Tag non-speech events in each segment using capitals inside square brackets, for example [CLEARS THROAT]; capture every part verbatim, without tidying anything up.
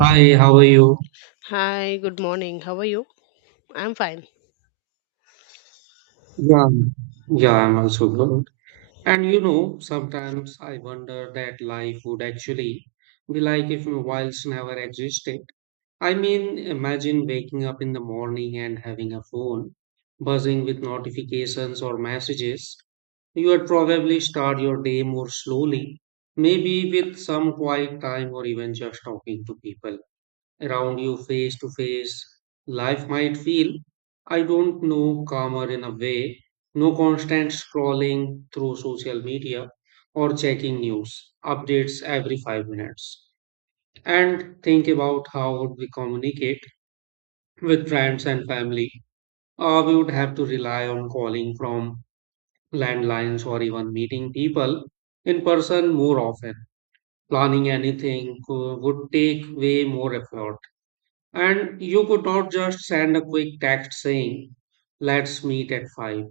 Hi, how are you? Hi, good morning. How are you? I'm fine. Yeah, Yeah, I'm also good. And you know, sometimes I wonder that life would actually be like if mobiles never existed. I mean, imagine waking up in the morning and having a phone buzzing with notifications or messages. You would probably start your day more slowly, maybe with some quiet time or even just talking to people around you face to face. Life might feel, I don't know, calmer in a way. No constant scrolling through social media or checking news updates every five minutes. And think about how would we communicate with friends and family. Uh, we would have to rely on calling from landlines or even meeting people in person more often. Planning anything uh, would take way more effort. And you could not just send a quick text saying, let's meet at five.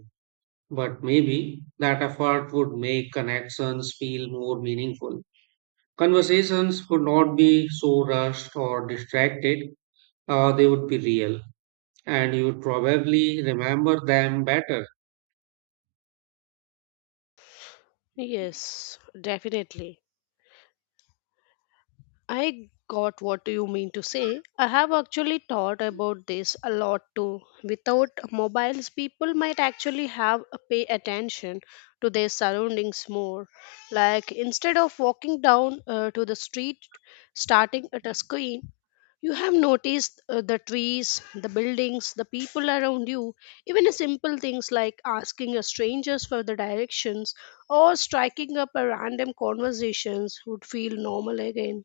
But maybe that effort would make connections feel more meaningful. Conversations would not be so rushed or distracted, uh, they would be real. And you would probably remember them better. Yes, definitely. I got what you mean to say. I have actually thought about this a lot too. Without mobiles, people might actually have a pay attention to their surroundings more. Like instead of walking down uh, to the street, starting at a screen, you have noticed uh, the trees, the buildings, the people around you, even the simple things like asking a strangers for the directions or striking up a random conversations would feel normal again.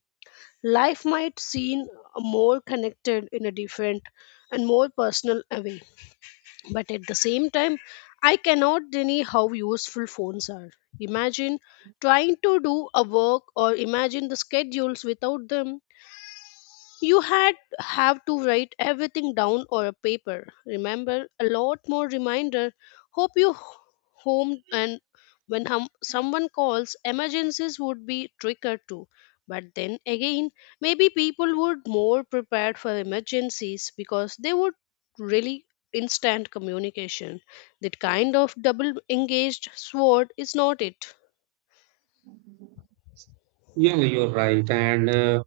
Life might seem more connected in a different and more personal a way, but at the same time, I cannot deny how useful phones are. Imagine trying to do a work or imagine the schedules without them, you had have to write everything down or a paper. Remember, a lot more reminder. Hope you h- Home and when hum, someone calls, emergencies would be triggered too. But then again, maybe people would more prepared for emergencies because they would really instant communication. That kind of double engaged sword is not it. Yeah, you're right. And uh,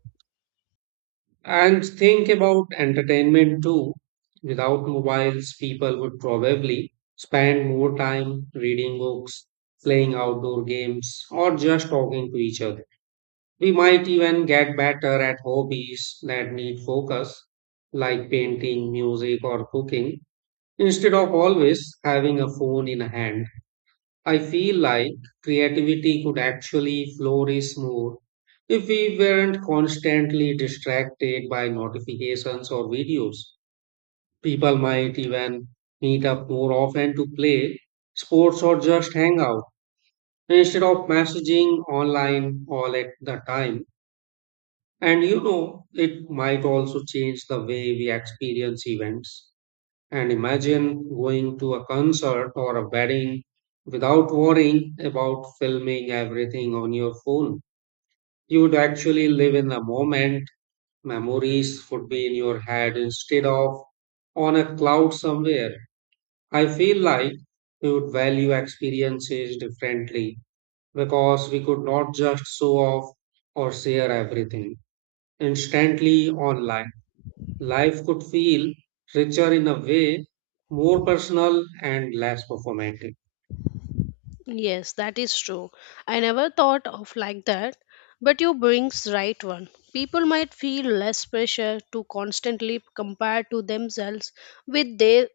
And think about entertainment too. Without mobiles, people would probably spend more time reading books, playing outdoor games, or just talking to each other. We might even get better at hobbies that need focus, like painting, music, or cooking, instead of always having a phone in hand. I feel like creativity could actually flourish more if we weren't constantly distracted by notifications or videos. People might even meet up more often to play sports or just hang out instead of messaging online all at the time. And you know, it might also change the way we experience events. And imagine going to a concert or a wedding without worrying about filming everything on your phone. You would actually live in the moment. Memories would be in your head instead of on a cloud somewhere. I feel like we would value experiences differently because we could not just show off or share everything instantly online. Life could feel richer in a way, more personal and less performative. Yes, that is true. I never thought of like that, but you brings right one. People might feel less pressure to constantly compare to themselves with their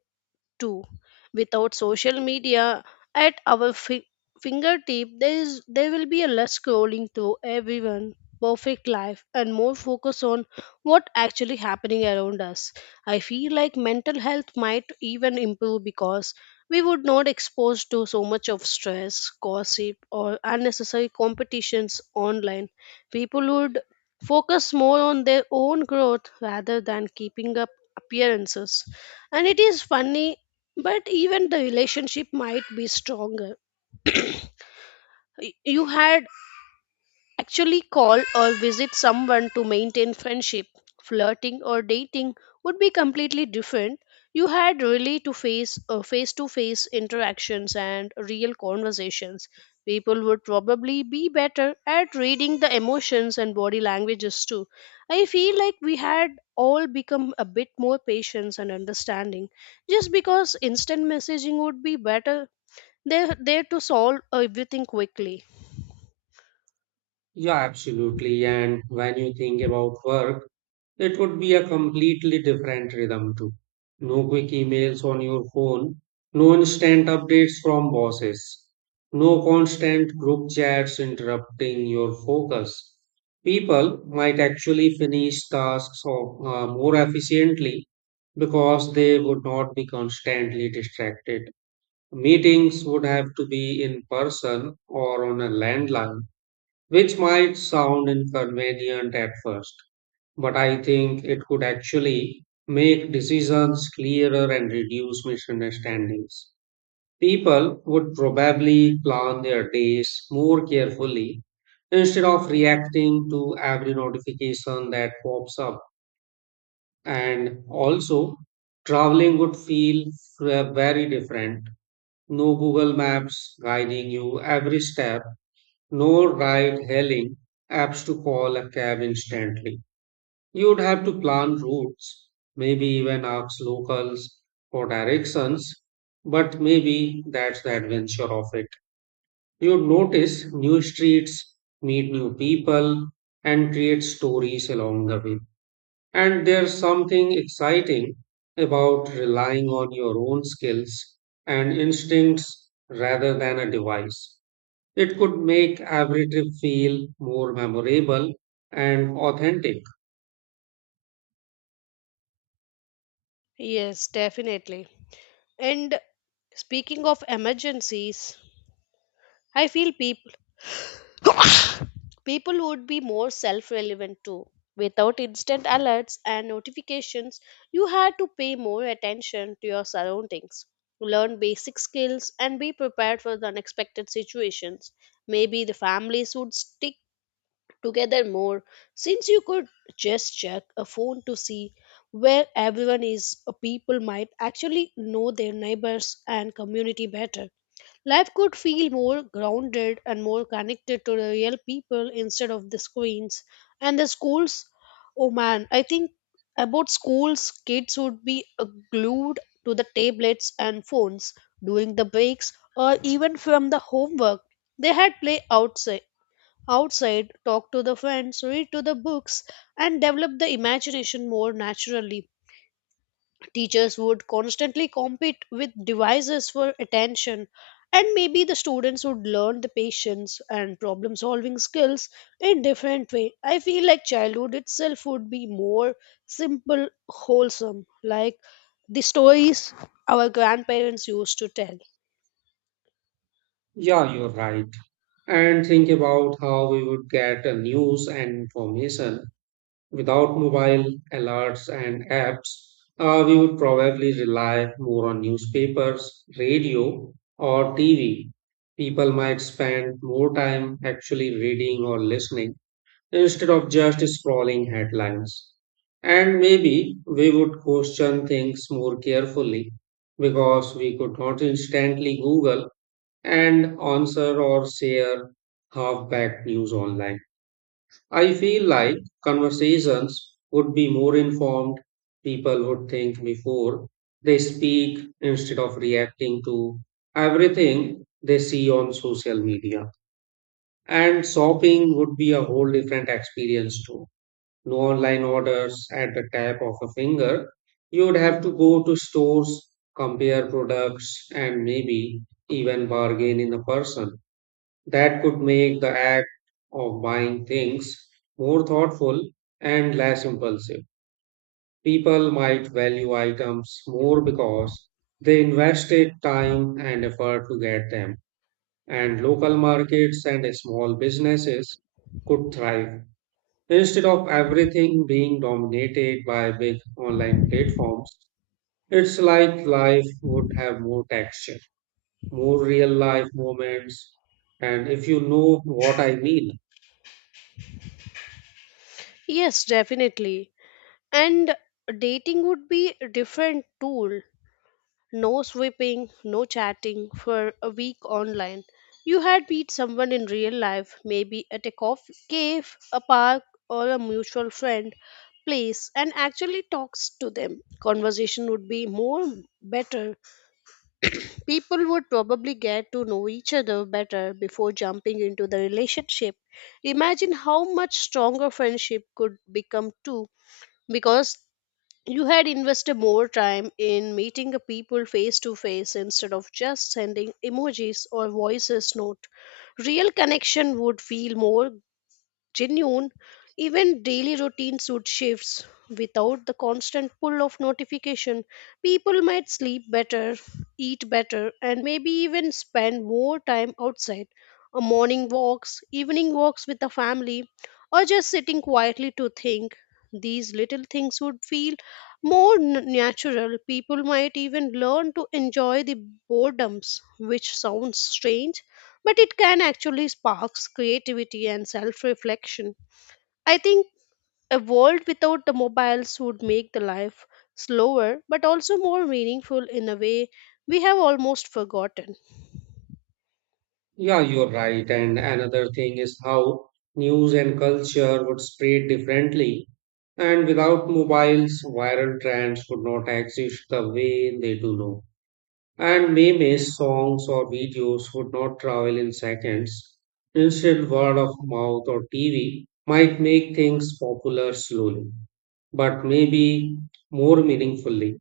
too. Without social media at our fi- fingertip, there is there will be a less scrolling through everyone perfect life and more focus on what actually happening around us. I feel like mental health might even improve because we would not exposed to so much of stress, gossip or unnecessary competitions online. People would focus more on their own growth rather than keeping up appearances, and it is funny but even the relationship might be stronger. [CLEARS THROAT] Y- you had actually called or visit someone to maintain friendship. Flirting or dating would be completely different. You had really to face uh, face-to-face interactions and real conversations. People would probably be better at reading the emotions and body languages too. I feel like we had all become a bit more patient and understanding, just because instant messaging would be better, they're there to solve everything quickly. Yeah, absolutely. And when you think about work, it would be a completely different rhythm too. No quick emails on your phone, no instant updates from bosses, no constant group chats interrupting your focus. People might actually finish tasks or, uh, more efficiently because they would not be constantly distracted. Meetings would have to be in person or on a landline, which might sound inconvenient at first, but I think it could actually make decisions clearer and reduce misunderstandings. People would probably plan their days more carefully instead of reacting to every notification that pops up. And also, traveling would feel uh, very different. No Google Maps guiding you every step, no ride hailing apps to call a cab instantly. You'd have to plan routes, maybe even ask locals for directions, but maybe that's the adventure of it. You'd notice new streets, meet new people, and create stories along the way. And there's something exciting about relying on your own skills and instincts rather than a device. It could make every trip feel more memorable and authentic. Yes, definitely. And speaking of emergencies, I feel people [COUGHS] people would be more self-relevant too. Without instant alerts and notifications, you had to pay more attention to your surroundings, learn basic skills, and be prepared for the unexpected situations. Maybe the families would stick together more, since you could just check a phone to see where everyone is. Uh, people might actually know their neighbors and community better. Life could feel more grounded and more connected to the real people instead of the screens. And the schools, oh man, I think about schools. Kids would be uh, glued to the tablets and phones during the breaks or even from the homework. They had play outside outside, talk to the friends, read to the books, and develop the imagination more naturally. Teachers would constantly compete with devices for attention, and maybe the students would learn the patience and problem solving skills in different way. I feel like childhood itself would be more simple, wholesome, like the stories our grandparents used to tell. Yeah, you're right. And think about how we would get a news and information. Without mobile alerts and apps, uh, we would probably rely more on newspapers, radio, or T V. People might spend more time actually reading or listening instead of just scrolling headlines. And maybe we would question things more carefully because we could not instantly Google and answer or share half-baked news online. I feel like conversations would be more informed, people would think before they speak instead of reacting to everything they see on social media. And shopping would be a whole different experience too. No online orders at the tap of a finger. You would have to go to stores, compare products, and maybe even bargain in a person. That could make the act of buying things more thoughtful and less impulsive. People might value items more because they invested time and effort to get them, and local markets and small businesses could thrive. Instead of everything being dominated by big online platforms, it's like life would have more texture, more real life moments, and if you know what I mean. Yes, definitely. And dating would be a different tool. No sweeping, no chatting for a week online. You had met someone in real life, maybe at a coffee cave, a park, or a mutual friend place, and actually talks to them. Conversation would be more better. [CLEARS THROAT] People would probably get to know each other better before jumping into the relationship. Imagine how much stronger friendship could become too, because you had invested more time in meeting the people face to face instead of just sending emojis or voices note. Real connection would feel more genuine. Even daily routines would shift. Without the constant pull of notification, people might sleep better, eat better, and maybe even spend more time outside. A morning walks, evening walks with the family, or just sitting quietly to think. These little things would feel more n- natural. People might even learn to enjoy the boredoms, which sounds strange but it can actually sparks creativity and self-reflection. I think a world without the mobiles would make the life slower but also more meaningful in a way we have almost forgotten. Yeah, you're right. And another thing is how news and culture would spread differently. And without mobiles, viral trends would not exist the way they do now. And memes, songs, or videos would not travel in seconds. Instead, word of mouth or T V might make things popular slowly, but maybe more meaningfully.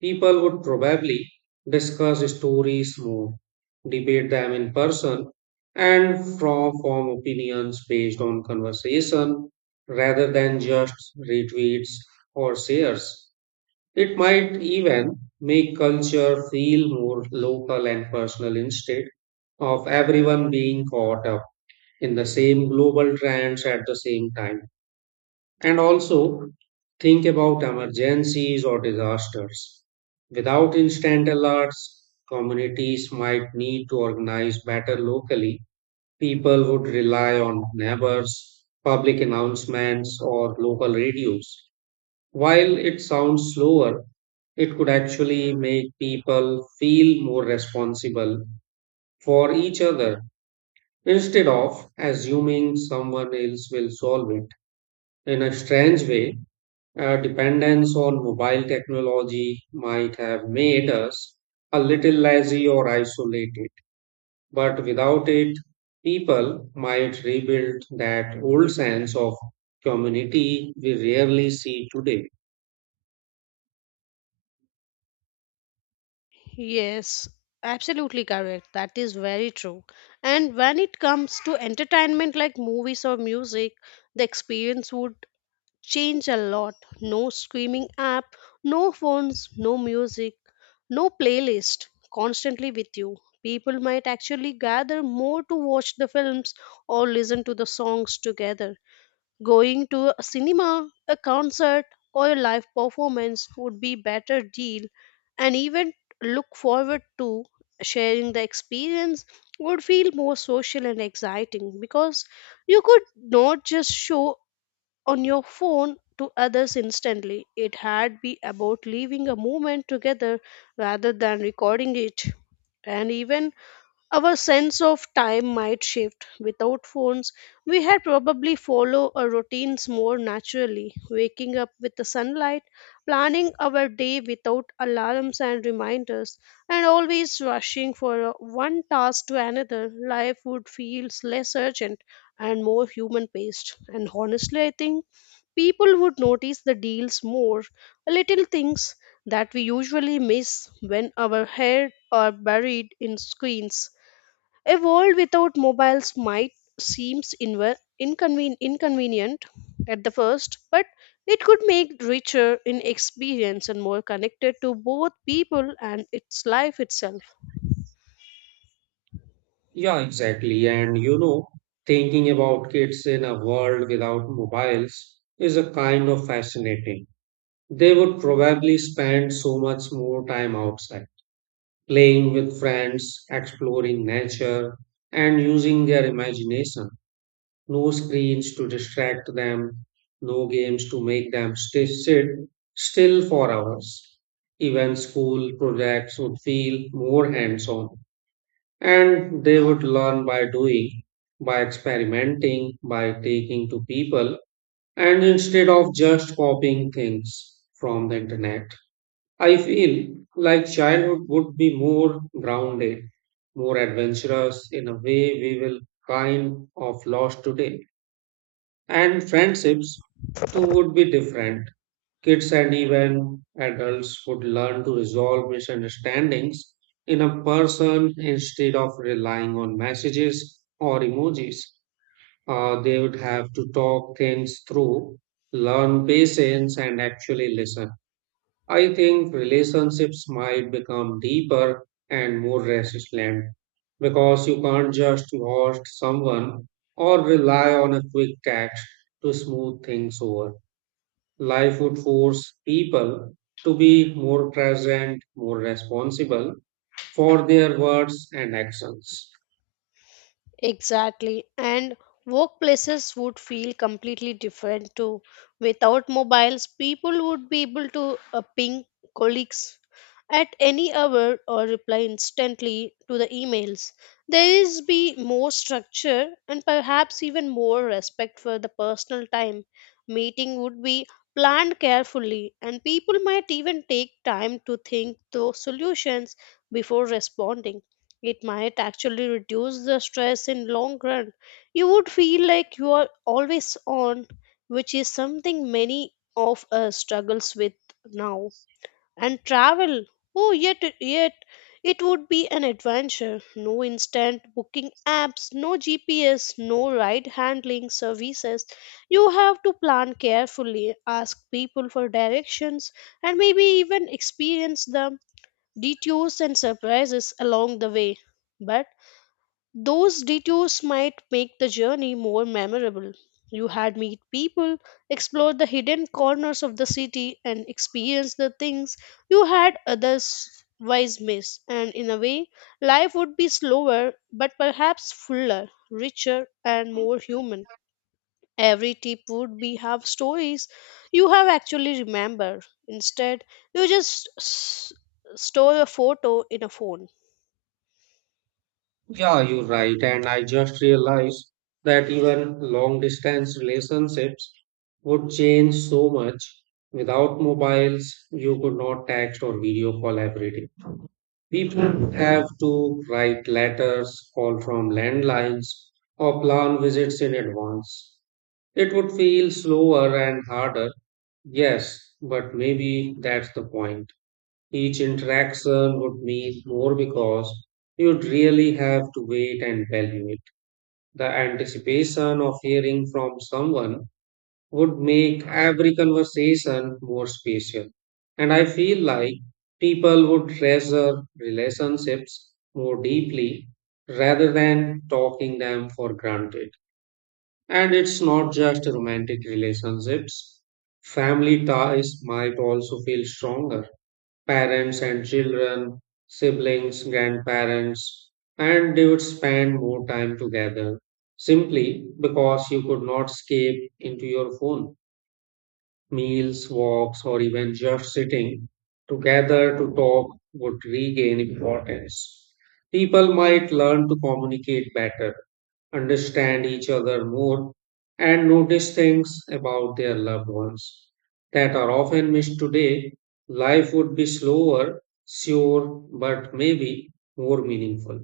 People would probably discuss stories more, debate them in person, and from, form opinions based on conversation rather than just retweets or shares. It might even make culture feel more local and personal instead of everyone being caught up in the same global trends at the same time. And also think about emergencies or disasters. Without instant alerts, communities might need to organize better locally. People would rely on neighbors, public announcements, or local radios. While it sounds slower, it could actually make people feel more responsible for each other instead of assuming someone else will solve it. In a strange way, uh, dependence on mobile technology might have made us a little lazy or isolated, but without it, people might rebuild that old sense of community we rarely see today. Yes, absolutely correct. That is very true. And when it comes to entertainment like movies or music, the experience would change a lot. No screaming app, no phones, no music, no playlist constantly with you. People might actually gather more to watch the films or listen to the songs together. Going to a cinema, a concert, or a live performance would be better deal, and even look forward to sharing the experience would feel more social and exciting because you could not just show on your phone to others instantly. It had be about living a moment together rather than recording it. And even our sense of time might shift. Without phones, we had probably follow our routines more naturally, waking up with the sunlight, planning our day without alarms and reminders, and always rushing for uh, one task to another. Life would feel less urgent and more human paced. And honestly, I think people would notice the deals more, little things that we usually miss when our head are buried in screens. A world without mobiles might seem inve- inconven- inconvenient at the first, but it could make richer in experience and more connected to both people and its life itself. Yeah, exactly. And you know, thinking about kids in a world without mobiles is a kind of fascinating. They would probably spend so much more time outside playing with friends, exploring nature, and using their imagination. No screens to distract them, no games to make them stay, sit still for hours. Even school projects would feel more hands on, and they would learn by doing, by experimenting, by taking to people, and instead of just copying things from the internet. I feel like childhood would be more grounded, more adventurous in a way we will kind of lost today. And friendships too would be different. Kids and even adults would learn to resolve misunderstandings in a person instead of relying on messages or emojis. Uh, they would have to talk things through, learn patience, and actually listen. I think relationships might become deeper and more resilient because you can't just ghost someone or rely on a quick text to smooth things over. Life would force people to be more present, more responsible for their words and actions. Exactly. And workplaces would feel completely different too. Without mobiles, people would be able to uh, ping colleagues, at any hour or reply instantly to the emails. There is be more structure and perhaps even more respect for the personal time. Meeting would be planned carefully and people might even take time to think those solutions before responding. It might actually reduce the stress in long run. You would feel like you are always on, which is something many of us struggles with now. And travel. Oh, yet, yet it would be an adventure. No instant booking apps, no G P S, no ride handling services. You have to plan carefully, ask people for directions, and maybe even experience the detours and surprises along the way. But those detours might make the journey more memorable. You had meet people, explore the hidden corners of the city, and experience the things you had otherwise miss. And in a way, life would be slower, but perhaps fuller, richer, and more human. Every tip would be have stories you have actually remember. Instead, you just s- store a photo in a phone. Yeah, you're right. And I just realized that even long distance relationships would change so much. Without mobiles, you could not text or video call every day. People have to write letters, call from landlines, or plan visits in advance. It would feel slower and harder, yes, but maybe that's the point. Each interaction would mean more because you'd really have to wait and value it. The anticipation of hearing from someone would make every conversation more special. And I feel like people would treasure relationships more deeply rather than taking them for granted. And it's not just romantic relationships, family ties might also feel stronger. Parents and children, siblings, grandparents, and they would spend more time together simply because you could not escape into your phone. Meals, walks, or even just sitting together to talk would regain importance. People might learn to communicate better, understand each other more, and notice things about their loved ones that are often missed today. Life would be slower, sure, but maybe more meaningful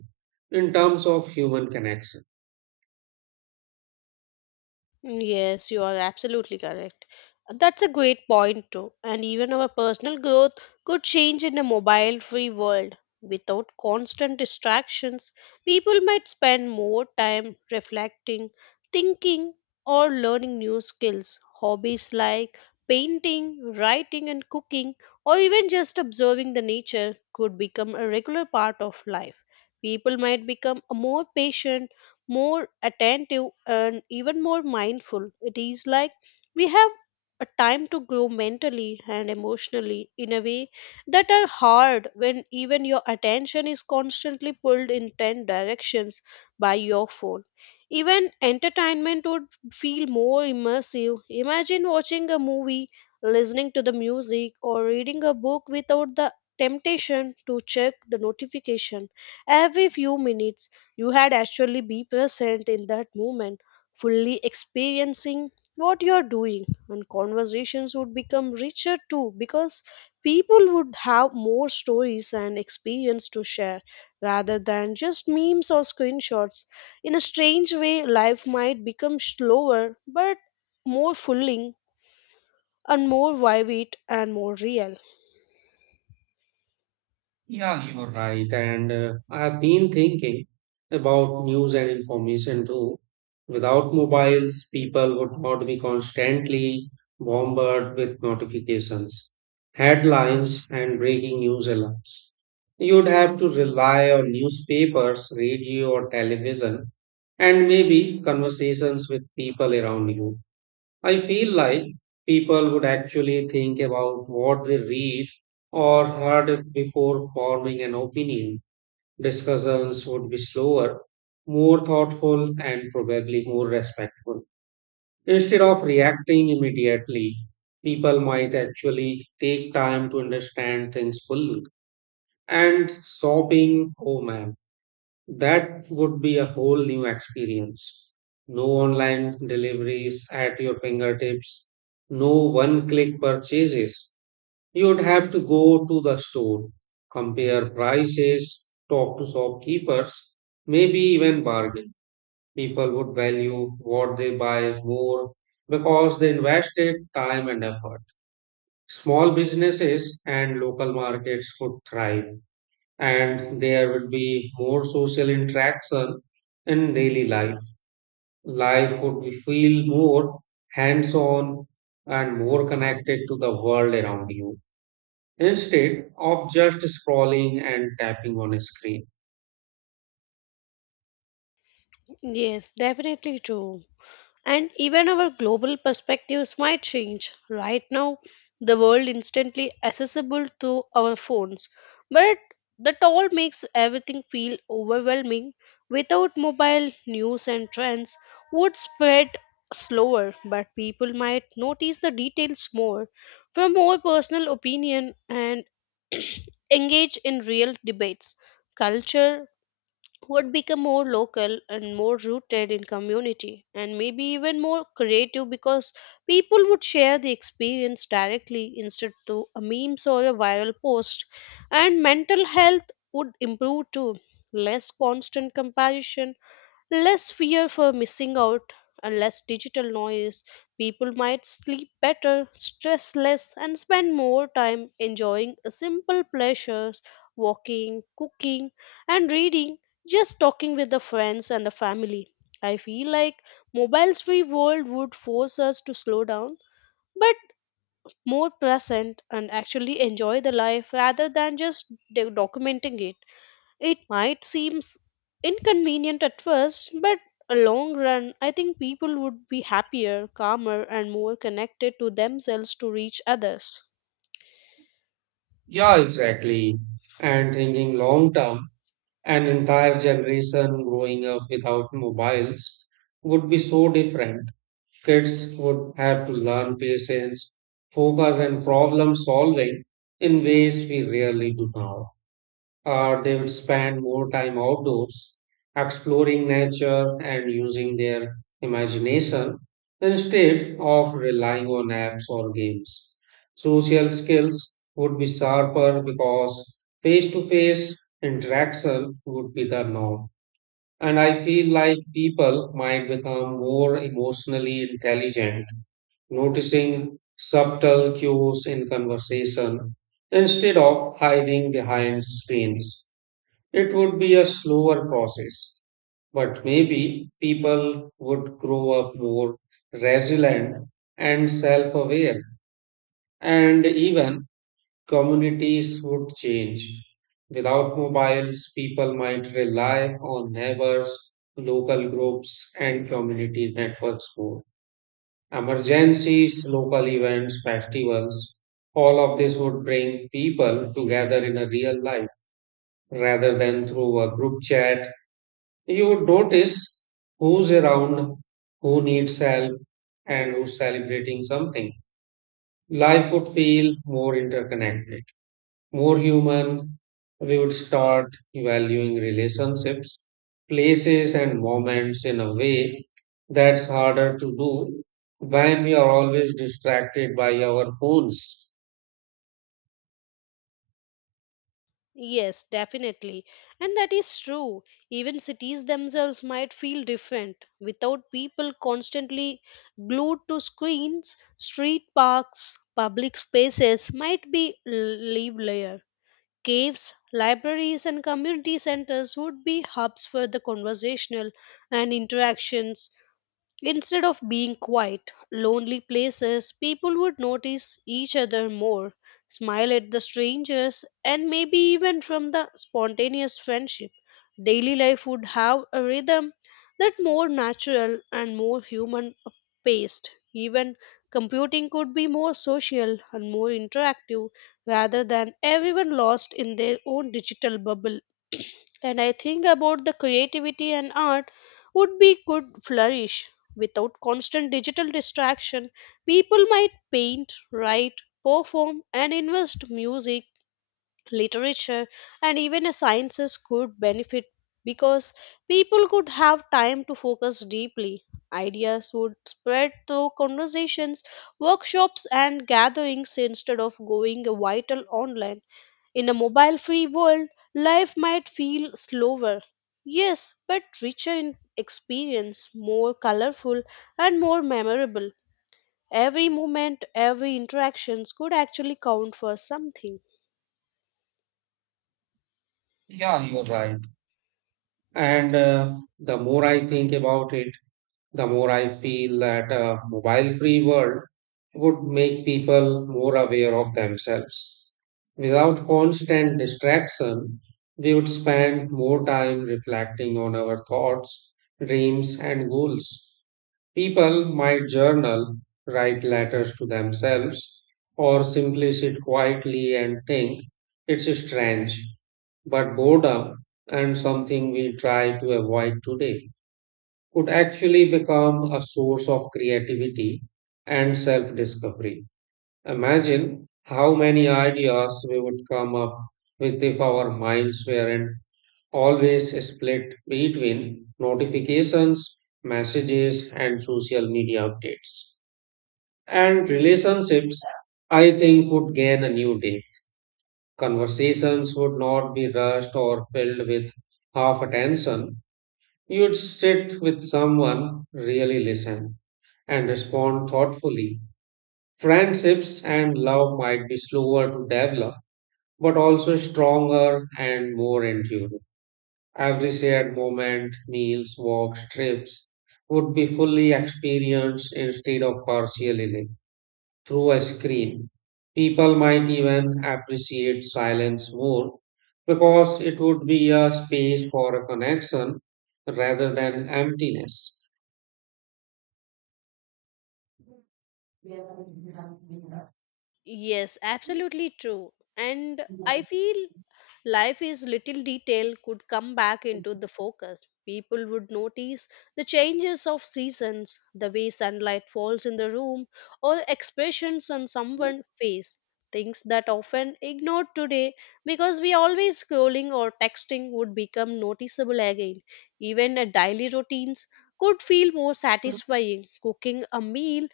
in terms of human connection. Yes, you are absolutely correct. That's a great point, too. And even our personal growth could change in a mobile free world. Without constant distractions, people might spend more time reflecting, thinking, or learning new skills. Hobbies like painting, writing, and cooking, or even just observing the nature, could become a regular part of life. People might become more patient, more attentive and even more mindful. It is like we have a time to grow mentally and emotionally in a way that are hard when even your attention is constantly pulled in ten directions by your phone. Even entertainment would feel more immersive. Imagine watching a movie, listening to the music, or reading a book without the temptation to check the notification every few minutes. You had actually be present in that moment, fully experiencing what you are doing, and conversations would become richer too because people would have more stories and experience to share rather than just memes or screenshots. In a strange way, life might become slower but more fulfilling and more vivid and more real. Yeah, you're right. And uh, I've been thinking about news and information too. Without mobiles, people would not be constantly bombarded with notifications, headlines, and breaking news alerts. You'd have to rely on newspapers, radio, or television, and maybe conversations with people around you. I feel like people would actually think about what they read or heard before forming an opinion. Discussions would be slower, more thoughtful, and probably more respectful. Instead of reacting immediately, people might actually take time to understand things fully. And sobbing, oh man, that would be a whole new experience. No online deliveries at your fingertips, no one click purchases. You would have to go to the store, compare prices, talk to shopkeepers, maybe even bargain. People would value what they buy more because they invested time and effort. Small businesses and local markets could thrive and there would be more social interaction in daily life. Life would be- feel more hands on and more connected to the world around you instead of just scrolling and tapping on a screen. Yes, definitely true. And even our global perspectives might change. Right now, the world instantly accessible to our phones, but that all makes everything feel overwhelming. Without mobile, news and trends would spread slower, but people might notice the details more, from more personal opinion and [CLEARS THROAT] engage in real debates. Culture would become more local and more rooted in community, and maybe even more creative because people would share the experience directly instead to a memes or a viral post. And mental health would improve too. Less constant comparison, less fear for missing out, and less digital noise. People might sleep better, stress less and spend more time enjoying simple pleasures, walking, cooking, and reading, just talking with the friends and the family. I feel like mobiles free world would force us to slow down, but more present and actually enjoy the life rather than just do- documenting it. It might seem inconvenient at first, but a long run I think people would be happier, calmer and more connected to themselves to reach others. Yeah, exactly. And thinking long term, an entire generation growing up without mobiles would be so different. Kids would have to learn patience, focus, and problem solving in ways we rarely do now. Or they would spend more time outdoors, exploring nature and using their imagination instead of relying on apps or games. Social skills would be sharper because face to face interaction would be the norm. And I feel like people might become more emotionally intelligent, noticing subtle cues in conversation instead of hiding behind screens. It would be a slower process, but maybe people would grow up more resilient and self aware, and even communities would change. Without mobiles, people might rely on neighbors, local groups, and community networks more. Emergencies, local events, festivals, all of this would bring people together in a real life rather than through a group chat. You would notice who's around, who needs help, and who's celebrating something. Life would feel more interconnected, more human. We would start valuing relationships, places, and moments in a way that's harder to do when we are always distracted by our phones. Yes, definitely. And that is true. Even cities themselves might feel different without people constantly glued to screens. Street parks, public spaces might be l- live layer. Caves, libraries, and community centers would be hubs for the conversational and interactions. Instead of being quiet, lonely places, people would notice each other more, smile at the strangers, and maybe even from the spontaneous friendship. Daily life would have a rhythm that more natural and more human paced. Even computing could be more social and more interactive rather than everyone lost in their own digital bubble. [CLEARS THROAT] And I think about the creativity and art would be could flourish. Without constant digital distraction, people might paint, write, perform, and invest music, literature, and even sciences could benefit because people could have time to focus deeply. Ideas would spread through conversations, workshops, and gatherings instead of going vital online. In a mobile free world, life might feel slower. Yes, but richer in experience, more colorful, and more memorable. Every moment, every interaction could actually count for something. Yeah, you're right. And uh, The more I think about it, the more I feel that a mobile free world would make people more aware of themselves. Without constant distraction, we would spend more time reflecting on our thoughts, dreams, and goals. People might journal, write letters to themselves, or simply sit quietly and think. It's strange, but boredom and something we try to avoid today could actually become a source of creativity and self discovery. Imagine how many ideas we would come up with if our minds weren't always split between notifications, messages, and social media updates. And relationships, I think, would gain a new day. Conversations would not be rushed or filled with half attention. You'd sit with someone, really listen and respond thoughtfully. Friendships and love might be slower to develop, but also stronger and more enduring. Every shared moment, meals, walks, trips would be fully experienced instead of partially lived through a screen. People might even appreciate silence more because it would be a space for a connection rather than emptiness. Yes, absolutely true. And I feel life is little detail could come back into the focus. People would notice the changes of seasons, the way sunlight falls in the room, or expressions on someone's face. Things that often ignored today because we always scrolling or texting would become noticeable again. Even a daily routines could feel more satisfying. Cooking a meal,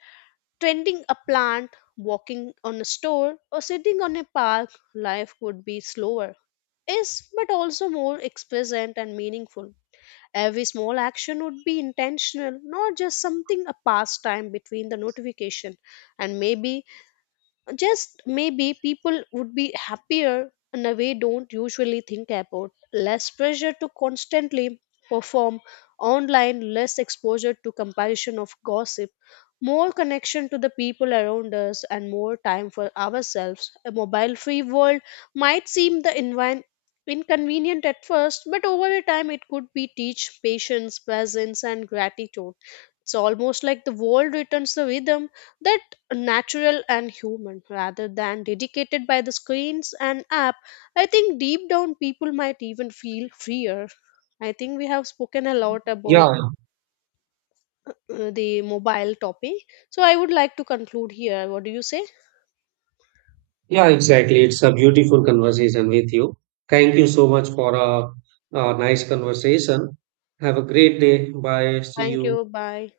tending a plant, walking on a store, or sitting on a park, life would be slower. Is but also more expressive and meaningful. Every small action would be intentional, not just something a pastime between the notification. And maybe just maybe people would be happier in a way don't usually think about. Less pressure to constantly perform online, less exposure to comparison of gossip, more connection to the people around us and more time for ourselves. A mobile free world might seem the envi- inconvenient at first, but over a time it could be teach patience presence and gratitude. It's almost like the world returns the rhythm that natural and human rather than dedicated by the screens and app. I think deep down people might even feel freer. I think we have spoken a lot about Yeah, uh, the mobile topic, so I would like to conclude here. What do you say? Yeah, exactly. It's a beautiful conversation with you. Thank you so much for a, a nice conversation. Have a great day. Bye. See Thank you. you, bye.